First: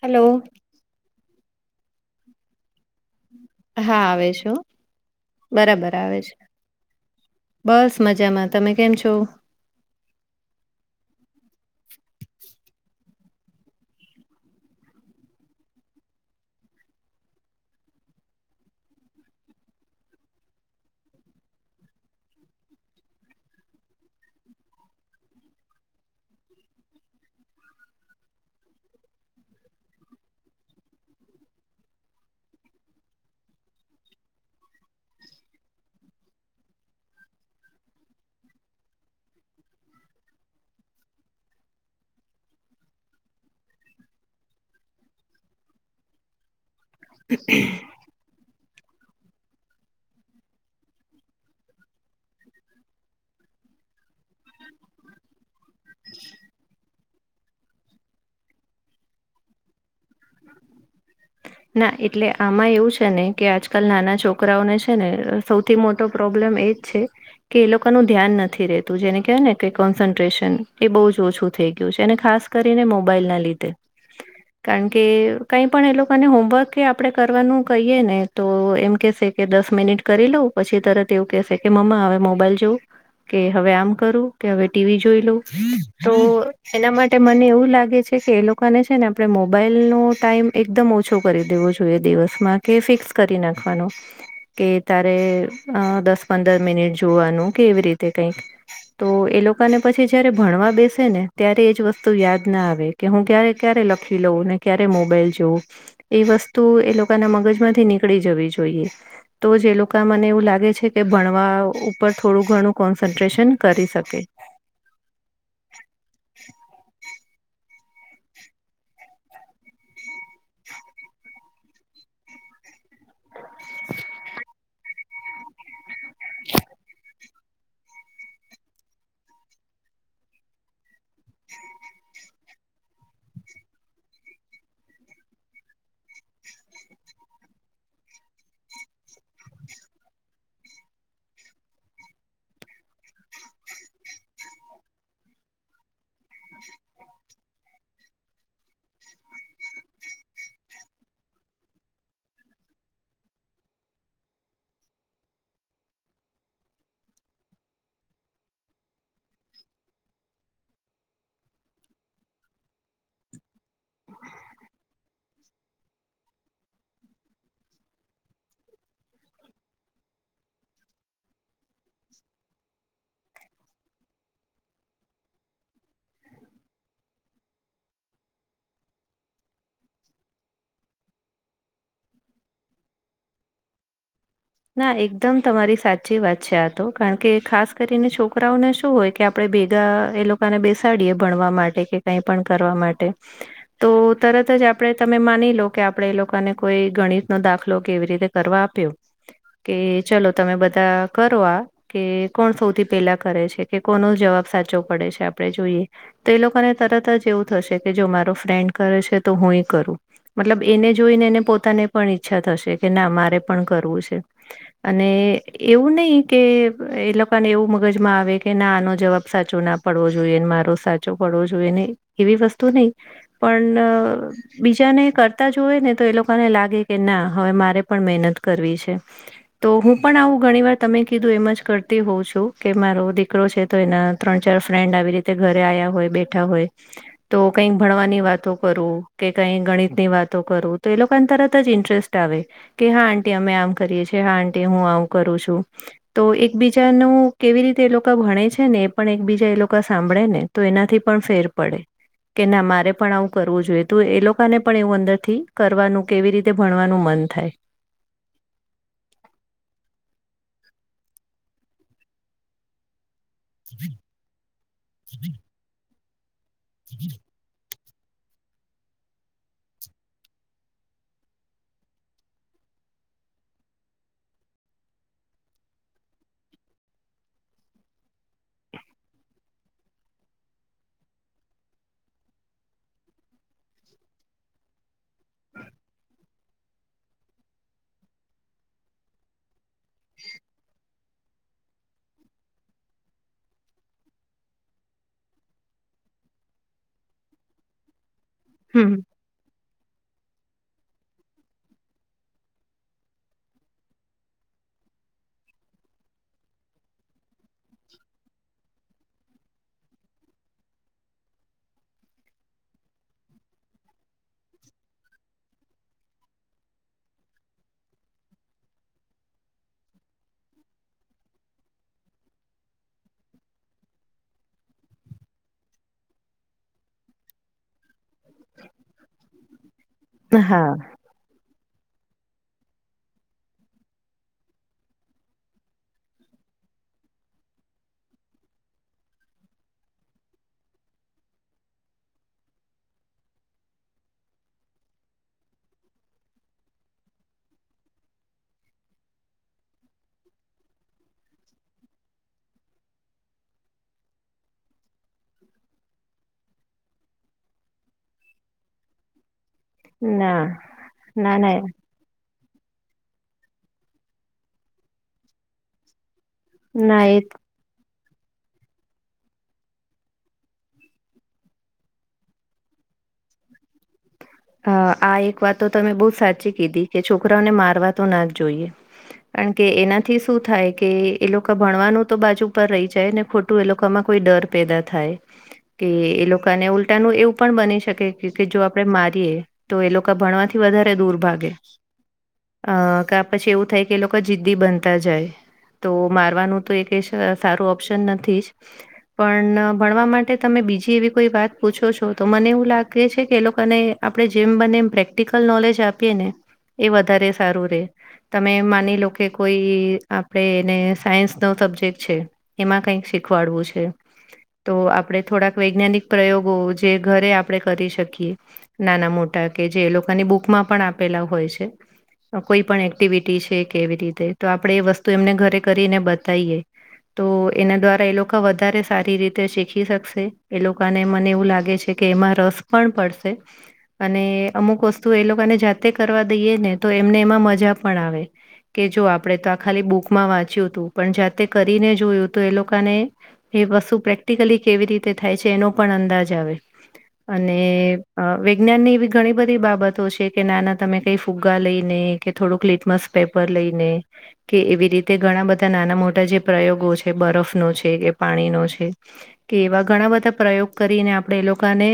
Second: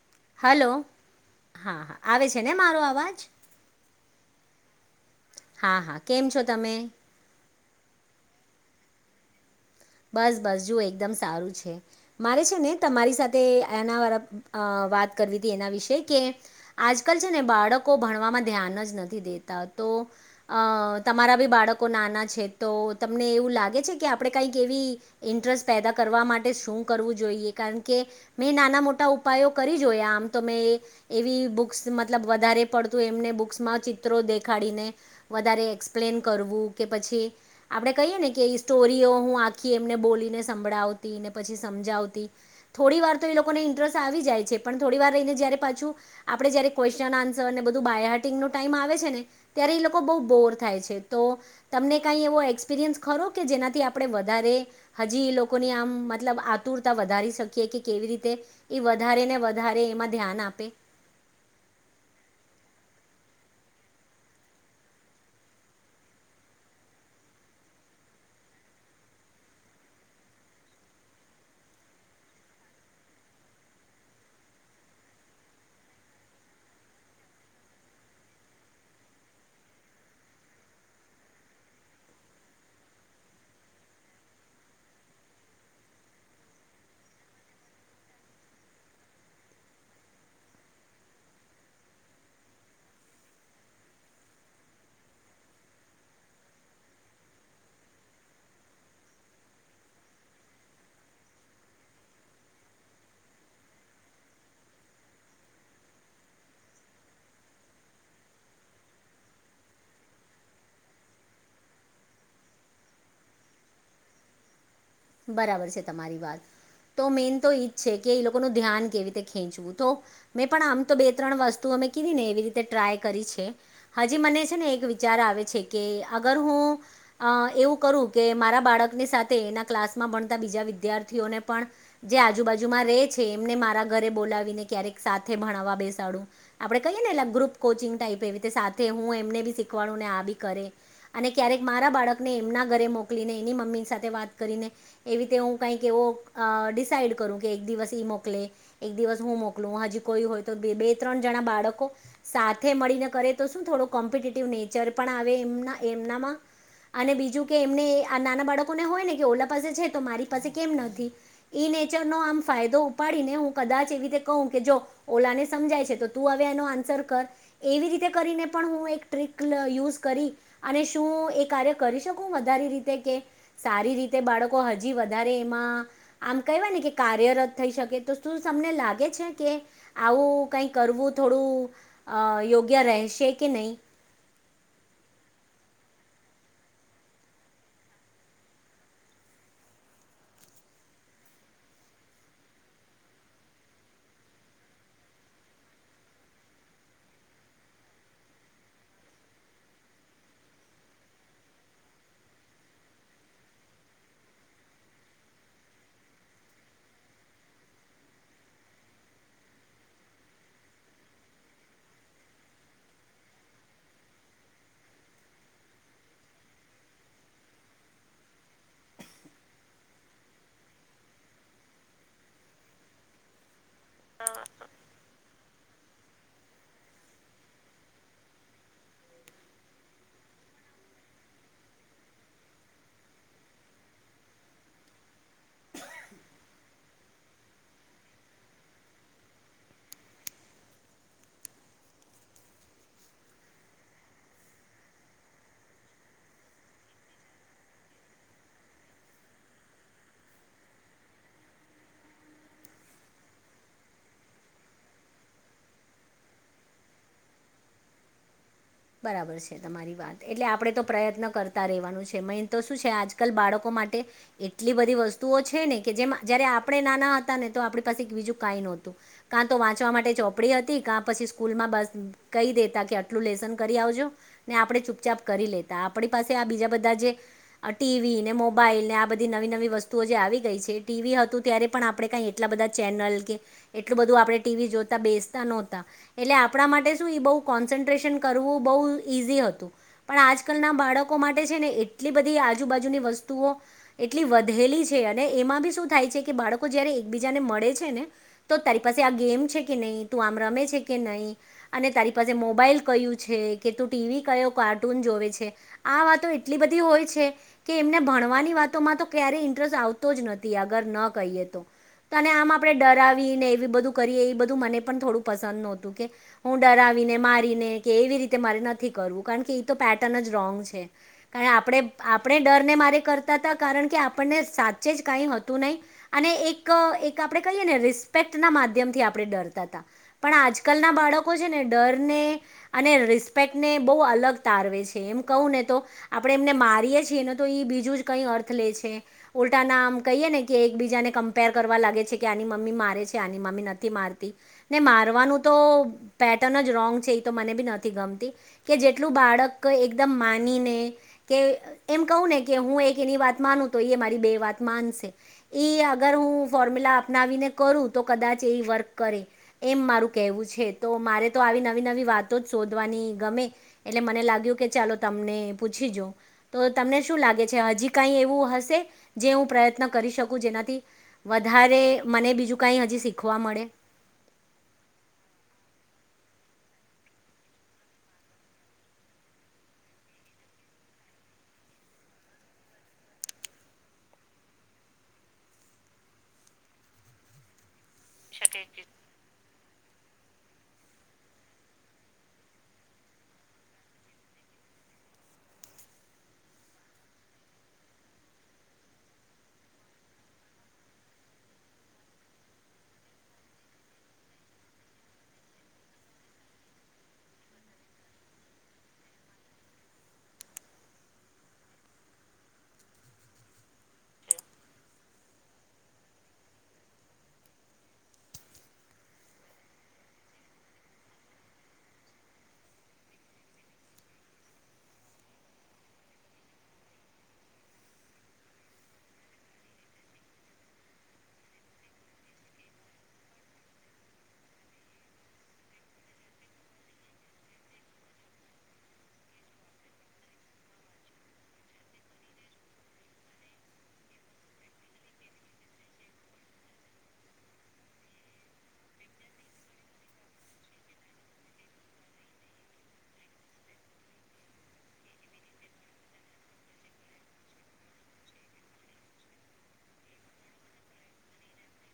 Hello. Hello હા હા. આવે છે ને મારો અવાજ હા, આવે છું. હા બરાબર હા આવે કેમ છે. છો તમે બસ મજામાં તમે કેમ છો? બસ, બસ જુઓ એકદમ સારું છે. મારે છે ને તમારી સાથે એના વાત કરવી હતી એના વિશે કે, આજકાલ છે ને બાળકો ભણવામાં ધ્યાન જ નથી દેતા. તો તમારા બી બાળકો નાના છે, તો તમને એવું લાગે છે કે, આપણે કઈ કેવી ઇન્ટરેસ્ટ પેદા કરવા માટે શું કરવું જોઈએ. કારણ કે, મેં નાના મોટા ઉપાયો કરી જોયા આમ તો મે એવી બુક મતલબ વધારે પડતું એમને બુક્સમાં ચિત્રો દેખ એને વધારે એક્ષપલેન કરવું કે, પછી આપણે કહીએ ને કે સ્ટોરીઓ હું આખી એમને બોલીને સંભળાવતીને પછી, સમજાવતી. થોડી વાર તો એ લોકોને ઇન્ટરેસ્ટ આવી જાય છે. પણ થોડી વાર રહીને જયારે પાછું આપડે જયારે ક્વેસયન આન્સરને બધું બાય હિંગનો ટાઈમ આવે છે ને ત્યારે એ લોકો બહુ બોર થાય છે તો, તમને કઈ એવો એક્સપિરિયન્સ ખરો કે જેનાથી આપડે વધારે હજી એ લોકોની આમ મતલબ આતુરતા વધારી શકીએ કે, કેવી રીતે એ વધારે ને વધારે એમાં ધ્યાન આપે. ના એટલે આમાં એવું છે ને કે, આજકાલ નાના છોકરાઓને છે ને સૌથી મોટો પ્રોબ્લેમ એજ છે. કે એ લોકોનું ધ્યાન નથી રેહતું જેને કહેવાય ને કે, કોન્સન્ટ્રેશન એ બહુ જ ઓછું થઈ ગયું છે અને ખાસ ખાસ કરીને મોબાઈલના લીધે. કારણ કે, કઈ પણ એ લોકો અને હોમવર્ક એ આપણે કરવાનું કહીએ ને તો એમ કહેશે કે, દસ મિનિટ કરી લઉં પછી તરત તેવું કેહશે કે, મમ્મા હવે મોબાઈલ જોવું. કે હવે આમ કરું કે હવે ટીવી જોઈ લઉં તો એના માટે મને એવું લાગે છે. કે એ લોકોને છે ને, આપણે મોબાઈલનો ટાઈમ એકદમ ઓ ઓછો કરી દેવો જોઈએ દિવસમાં કે ફિક્સ કરી નાખવાનો કે તારે દસ પંદર મિનિટ જોવાનું કે એવી રીતે કઈક તો એ લોકોને પછી જયારે ભણવા બેસે ને ત્યારે એજ વસ્તુ યાદના આવે કે હું ક્યારે, ક્યારે લખી લઉંને ક્યારે મોબાઈલ જોઉું. એ વસ્તુએ લોકોના મગજમાંથી નીકળી જવી જોઈએ. તો જે લોકો મને એવું લાગે છે કે ભણવા ઉપર થોડું ઘણું કોન્સન્ટ્રેશન કરી શકે. બરાબર છે તમારી વાત. તો મેન તો ઈજ છે કે એ લોકોનું ધ્યાન કેવી રીતે ખેંચવું. તો, મેં પણ આમ તો બે ત્રણ વસ્તુ અમે કીધીને એવી રીતે તે ટ્રાય કરી છે. હજી મને છે ને, એક વિચાર આવે છે કે અગર હું અ એવું કરું કે મારા બાળકની સાથે એના ક્લાસ હ, ભણતા બીજા વિદ્યાર્થીઓને પણ જે આજુબાજુમાં રહે છે. એમને મારા ઘરે બોલાવીને ક્યારેક સાથે ભણવા બેસાડું. આપણે કહીએ ને લેપ ગ્રુપ કોચિંગ ટાઈપ એવી સાથે હું એમને બી શીખવાડું. મે આબી કરે અને ક્યારેક મારા બાળકને એમના ઘરે મોકલીને એની મમ્મી સાથે વાત કરીને એવી રીતે હું કઈક એવો ડિસાઈડ કરું કે, એક દિવસ ઈ મોકલે એક દિવસ હું મોકલું. હજી કોઈ હોય તો બે ત્રણ જણા બાળકો સાથે મળીને કરે તો શું થોડો કોમ્પિટેટ નેચર ઘડપણ આવે એમના એમનામાં અને બીજું કે, એમને નાના બાળકને હોય ને ઓલા પછી છે તો મારી પાસે કેમ નથી. ઈ નેચરનો આમ ફાયદો ઉપાડીને હું કદાચ એવી રીતે કહું. જો ઓલાને સમજાય છે તો તું હવે, એ આન્સર કર એવી રીતે કરીને પણ હું એક ટિક યુઝ કરી અને શું એ કાર્ય કરી શકું વધારે રીતે કે સારી રીતે? બાળકો હજી વધારે એમાં આમ કહેવાય ને કે, કાર્યરત થઈ શકે તો શું તમને લાગે કે આવું કઈ કરવું થોડું અ યોગ્ય રહેશે કે નહી. [inaudible] ના એકદમ તમારી સાચી વાત છે. આ તો કારણ કે, ખાસ કરીને છોકરાઓને શું હોય કે આપડે ભેગા એ લોકોને બેસાડીએ ભણવા માટે કે કઈ પણ કરવા માટે તો તરત જે આપણે તમે માનીલો કે, આપણે એ લોકોને કોઈ ગણિતનોો દાખલો કેવી રીતે કરવા આપ્યો. કે ચલો તમે બધા કરો આ કે કોણ સૌથી પહેલા કરે છે કે કોનો જવાબ સાચો પડે છે આપણે જોઈએ તો એ લોકોને તરત જ એવું થશે કે જો મારો ફ્રેન્ડ કરે છે તો હ હુંય કરું મતલબ એને જોઈને એને પોતાને પણ ઈચ્છા થશે કે ના મારે પણ કરવું છે [inaudible] અને એવું નહી કે એ લોકોને એવું મગજમાં આવે કે ના આનો જવાબ સાચો ના આપે ડ જોઈ મારો સાચો પડવો જોઈએને એવી વસ્તુ નહી પણ બીજા ને કરતા જોએ ને તો એ લોકોને લાગે કે ના હવે મારે પણ મહેનત કરવી છે હ [unintelligible] તો હું પણ આવું ઘણી વાર તમે કીધું એમ જ કરતી હોઉં છું કે મારો દીકરો છે તો એના ત્રણ ચાર ફન્ડ આવી રીતે ઘરે આવ હોય બેઠા હોય તો કઈક ભણવાની વાતો કરું કે ક ગણિત ની વા કરું તો એ તરત જ ઇરેસ્ટ આવે કે હા આ અમેમ હા [unintelligible] હું આવું કરું છું, તો એકબીજાનું કેવી રીતે એ લોકો ભણે છે, ને. એ પણ એકબીજા એ લોકો સાંભળે ને તો એનાથી પણ ફેર પડે. કે ના મારે પણ આવું કરવું જોઈએ તો એ લોકોને પણ એવું અંદર થી કરવાનું કેવી રીતે ભણવાનું મ થાય [unintelligible] બરાબર છે તમારી વાત એટલે આપણેે તો પ્રયત્ન કરતા રહેવાનું છે મેન તો શું છે આજ આ બાળકો માટે એટલી બધી વસ્તુઓ છે ને કે જે જયારે આપણે નાના હતા ને તો આપ બીજું કઈ નતું કા તો વાંચવા માટે ચોપડી હતી કા પછી સ્કૂલ માં બસ કહી દેતા કેટલું લેઝન આપ ચુપ‌ ચાપ કરી લે આપ પાસે બીજા બધા ટીવી મો મોબાઈલ ને આ બધી નવી નવી વસ્તુઓ જે આવી ગઈ છે ટીવી હતું ત્યારે પણ આપણેે કઈ એટલા બધા ચેનલ કે એટલું બધું આપણે ટીવી જોતા બેસતા નહોતા એટલે આપણા માટે શું એ બહ કોન્સન્ટ્રેશન વું બ ઈઝી હતું પણ આજકાલ ના બાળકો માટે છે ને એટલી બધી આજુબાજુની વસ્તુ વતુ એટલી વધેલી છે અને એમાં બી શું થાય છે કે બાળકો જયારે એકબીજાને મળે છે ને તો તારી હમ પાસે આ ગેમ છે કે નહીં તું આમ રમે છે કે નહીં અને તારી પાસે મોબાઈલ કયું કે ત ટીવી ક કાર્ટૂન જોવે છે આ વાતો એટલી બધી હોય છે કે એમને ભણવાની વાતોમાં તો ક્યારેય ઇન્ટરેસ્ટ આવતો જ નથી આગર ન કહીએ તો તો અને આમ આપડણે ડરવી ને એવી બધું કરીએ એ બધું મને પણ થોડું પસંદ નહોતું કે હું ડરવી આવીને મારીને એવી રીતે મારે નથી કરવું કારણ કે તો પેટર્ન જ રોંગ છે કાર આપ આપણે ડર કારણ કે આપ સાચ જ ક હતું નહી અને એક આપણે કહી ર ક માધ્યમથી આપ ડતા પણ હા આજલના બાળકો છે ને ડરને અને રિસ્પેક્ટને બહુ અલગ તારવે છે, એમ કહું ને તો આપણે એમને મારીએ છીએ ને તો. બીજું જ કઈ અર્થ લે છે, ઉલ્ટા ના આમ કહીએ ને કે એકબીજાને કમ્પેર કરવા લાગે છે, કે આની મમ્મી. મમી નથી માર મારવાનું તો પટન [unintelligible] નથી ગમતી કે જેટલું બાળક એકદમ માનીને કે એમ કહું ને કે. હું એક એની વાત માનું તો એ મારી બે વાત માનશે એ અગર હું ફોર્મ્યુલા અપનાવીને. કરું તો કદાચ એ વર્ક કરે એમ મારું ના કહેવું છે, તો મારે ના તો આવી ના નવી નવી વાત. તો જ શોધવાની ગમે એટલે મને લાગ્યું કે ચાલો તમને પૂછી જો. તો તમને ના શું એક લાગે છે, હજી. ક એવું હશે જે હું પ્રયત્ન કરી શકું જેનાથી વધારે મને બીજું કઈજી. શીખવા મળે. હ આ એક વાત તો તમે બઉ સાચી કીધી કે છોકરાઓને મારવા તો ના જ જોઈએ. કારણ કે એનાથી શું થાય કે એ લોકો ભણવાનું તો બાજુ પર રહી જાય ને ખોટું એ લોકોમાં. કોઈ ડર પેદા થાય કે એ લોકોને ઉલટાનું એવું પણ બની શકે. જો આપડે મારીએ તો એ લોકો ભણવાથી વધારે દૂર ભાગે. અ કે પછી એવું થાય કે એ લોકો જિદ્દી બનતા જાય. તો મારવાનું તો એક સારું ઓપ્શન નથી જ પણ ભણવા માટે તમે. બીજી એવી કોઈ વાત પૂછો છો તો મને એવું લાગે છે, કે એ લોકોને. આપણે જેમ બને એમ પ્રેક્ટિકલ નોલેજ આપીએ ને એ વધારે સારું રે. તમે માની લો કે કોઈ આપડે એને સાયન્સ નો સબ્જેક્ટ છે, એમાં કઈક શી ખવાડવું છે. તો આપણે થોડાક વૈજ્ઞાનિક પ્રયોગો જે ઘરે આપણે કરી શકીએ. નાના મોટા કે જે એ લોકોની બુકમાં પણ આપેલા હોય છે. કોઈ પણ એક્ટિવિટી છે, કેવી રીતે તો આપણે એ વસ્તુ એમને ઘરે કરીને બતાવીએ. તો એના દ્વારા એ લોકો વધારે સારી રીતે શીખી શકશે એ લોકોને મને એવું લાગે છે. કે એમાં રસ પણ પડશે. અને અમુક વસ્તુ એ લોકોને જાતે કરવા દઈએે ને તો એમને એમાં મજા પણ આવે. કે જો આપણેે તો આ ખાલી બુકમાં વાંચ્યું હતું પણ જાતે કરીને જોયું તો એ લોકોને. એ વસ્તુ પ્રેક્ટિકલી કેવી રીતે થાય છે, એનો પણ અંદાજ આવે અને. વિૈજ્ઞાન ની એવી ઘણી બધી બાબતો છે, કે નાના તમે કઈ ફુગ્ગા લઈને કે થોડુંક લિટમસ. પેપર લઈને કે એવી રીતે ઘણા બધા નાના મોટા જે પ્રયોગો છે, બરફ નો છે, કે. પાણી નો છે, કે એવા ઘણા બધા પ્રયોગ કરીને આપણે એ લોકોને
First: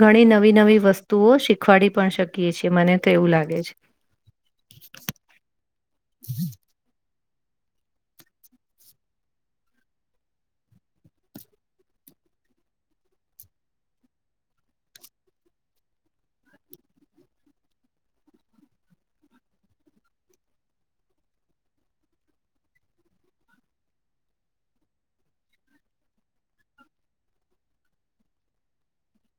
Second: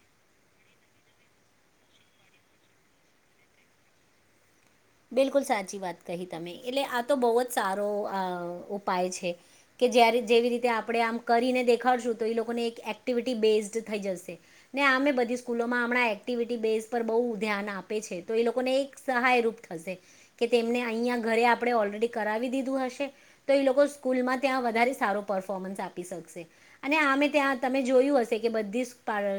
ઘણી ન વી નવી વસ્તુઓ શીખવાડી પણ શકીએ છીએ મને તો એવું લાગે છે. બિલકુલ સાચી વાત કહી તમે એટલે આ તો બહુ જ સારો આ ઉપાય છે. કે જ્યારે જેવી રીતે આપણે આમ કરીને દેખાડશું તો એ લોકોને એક એક્ટિવિટી બેઝડ થઈ જશે. ને આમે બધી સ્કૂલોમાં હમણાં એક્ટિવિટી બેઝ પર બહુ ધ્યાન આપે છે, તો એ લોકોને એક સહાય રૂપ થશે કે તેમને અહીયાં ઘરે આપણે ઓલરેડી કરાવી દીધું હશે તો એ લોકો સ્કૂલમાં ત્યાં. વધ સારો પરફોમન્સ આપી શકશે અને આમે ત્યાં તમે જોયું હશે કે બધી.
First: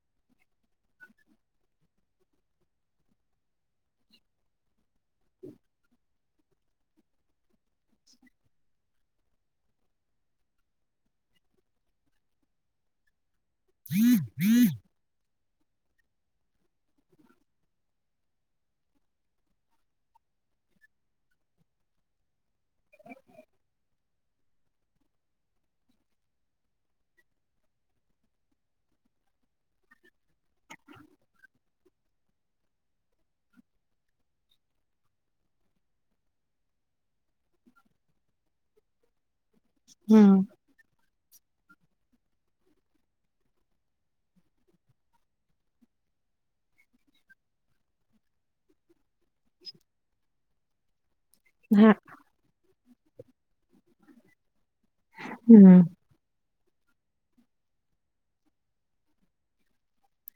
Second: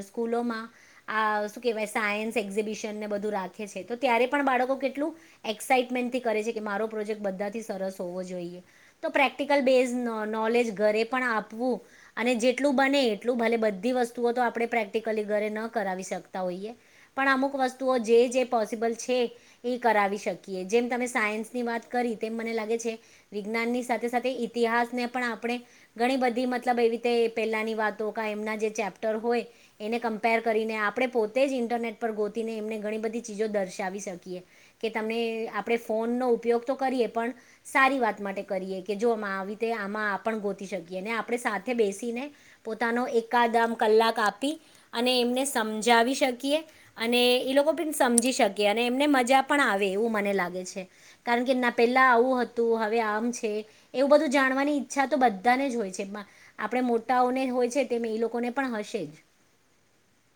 સ્કૂલોમાં આ શું કહેવાય સાયન્સ એક્ઝિબિશનને બધું રાખે છે, તો ત્યારે પણ બાળકો કેટલું. એક્સાાઈટમેન્ટથી કરે છે, કે મારો પ્રોજેક્ટ બધાથી સરસ હોવો જોઈએ તો પ્રેક્ટિકલ બેઝ નોલેજ ઘરે પણ આપવું અને જેટલું બને. ભલે બધી વસ્તુઓ તો આપણે પ્રેક્ટિકલી. ઘરે ન કરાવી શકતા હોઈએ પણ અમુક વસ્તુઓ જે પોસિબલ છે, એ. કરાવી શકીએ જેમ તમે સાયન્સની વાત કરી તેમ મને લાગે છે, વિજ્ઞાનની સાથે સાથે ઇતિહાસ. આપણે ઘણી બધી મતલબ એવી રીતે પેલાની વાતો એમના જે ચેપ્ટર હોય. એને કમ્પેર કરીને આપણે પોતે જ ઇન્ટરનેટ પર ગોતીને એમને ઘણી બધી ચીજો દર્શાવી શકીએ. કે તમને આપણે ફોનનો ઉપયોગ તો કરીએ પણ સારી વાત માટે કરીએ કે જોવામાં. તે આમાં હમ આપણ ગોતી શકીએ ને. આપણે સાથે બેસીને પોતાનો એકાદમ કલાક, આપી અને એમને સમજાવી શ કીએ અને, એ લોકો પણ સમજી શકે અને એમને મજા પણ આવે એવું મને લાગે છે, કારણ કે ના હા પેલા આવું હતુ હવે આમ છે. એવું બધું જાણવાની ઈચ્છા, તો બધાને હમ જ હોય છે. આપણે મોટાઓને હોય છે, તેમ એ લોકોને પણ હશે જ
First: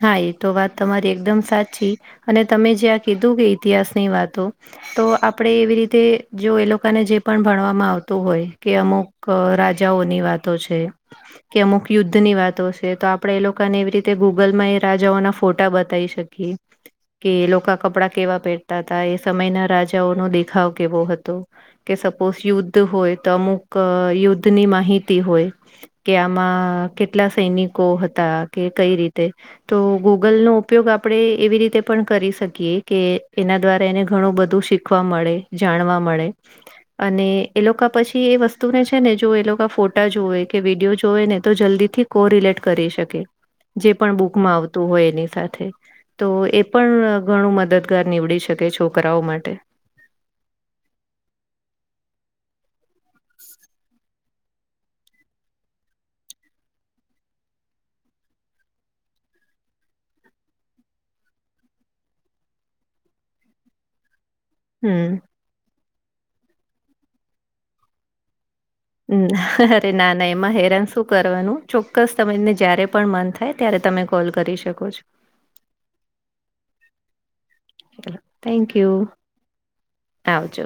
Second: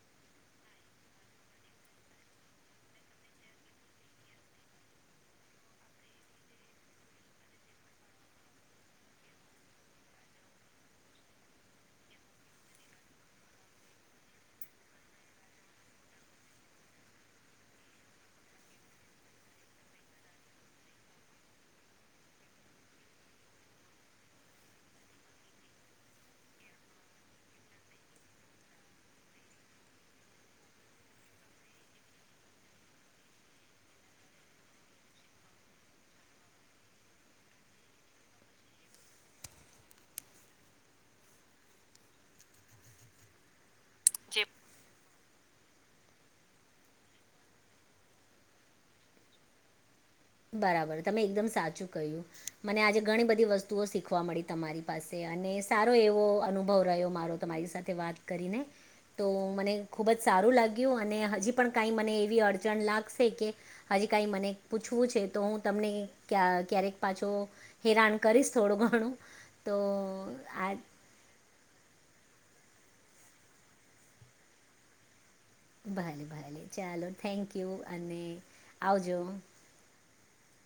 હા, એ તો વાત તમારી એકદમ સાચી અને તમે જ્યા આં કીધું કે ઇતિહાસ, ની વાતો તો આપડે એવી રીતે, જો એ લોકોને જે પણ ભણવામાં આવતું હોય, કે અમુક રા જાઓની વાતો છે, કે અમુક યુદ્ધની વાતો છે. તો આપડે એ લોકોને એવી રીતે ગૂગલમા, એ રાજાઓના ફોટા બતાવી શકીએ કે એ લોકો, કપડા કેવા પહેરતા હતા, એ સમયના રાજાઓનો દેખાવ કેવો હતો કે સપોઝ યુદ્ધ હોય, તો અમુક યુદ્ધ ની માહિતી હોય, કે આમા કેટલા, સૈનિકો હતા. કે કઈ રી તે તો ગૂગલ નો ઉપયોગ, આપણે એવી રીતે પણ કરી શકીએ, કે એના દ્વારા એને ઘણુ, બધું શીખવા મળે જાણવા મળે અને એ લોકો પછી એ વસ્તુને છે, ને જો એ લોકો ફોટા જોવે કે વિડીયો જોવે, ને તો જલ્દી થી, કો રિલેટ કરી શકે જે પણ બુક મા આવતુ, હોય એને સાથે, તો એ પણ ઘણું મદદગાર નીવડી શકે છોકરાઓ, માટે બરાબર, તમે એકદમ સાચું કહ્યું મને આજે ઘણી બધી વસ્તુઓ શીખવા મળી તમારી પાસે અને સારો, એવો અનુભવ રહ્યો મારો તમારી સાથે વાત કરીને તો મને ખુબ જ સારુ લાગ્યુ, અને હજી પણ કઈ મને એવી અડચણ લાગશે કે ક મને પૂછવું હમ છે, તો હુ તમને ક્યારેક પાછો હેરાન કરીશ થોડું ઘણું તો અરે, ના ના એમાં આ હેરાન શું કરવાનું ચોક્કસ, તમને જ્યારે પણ મન થાય ત્યારે તમે કોલ કરી શકો છો. ભલે ભલે ચાલો, થેન્ક યુ ચલો અને થેન્ક યુ આવજો આવજો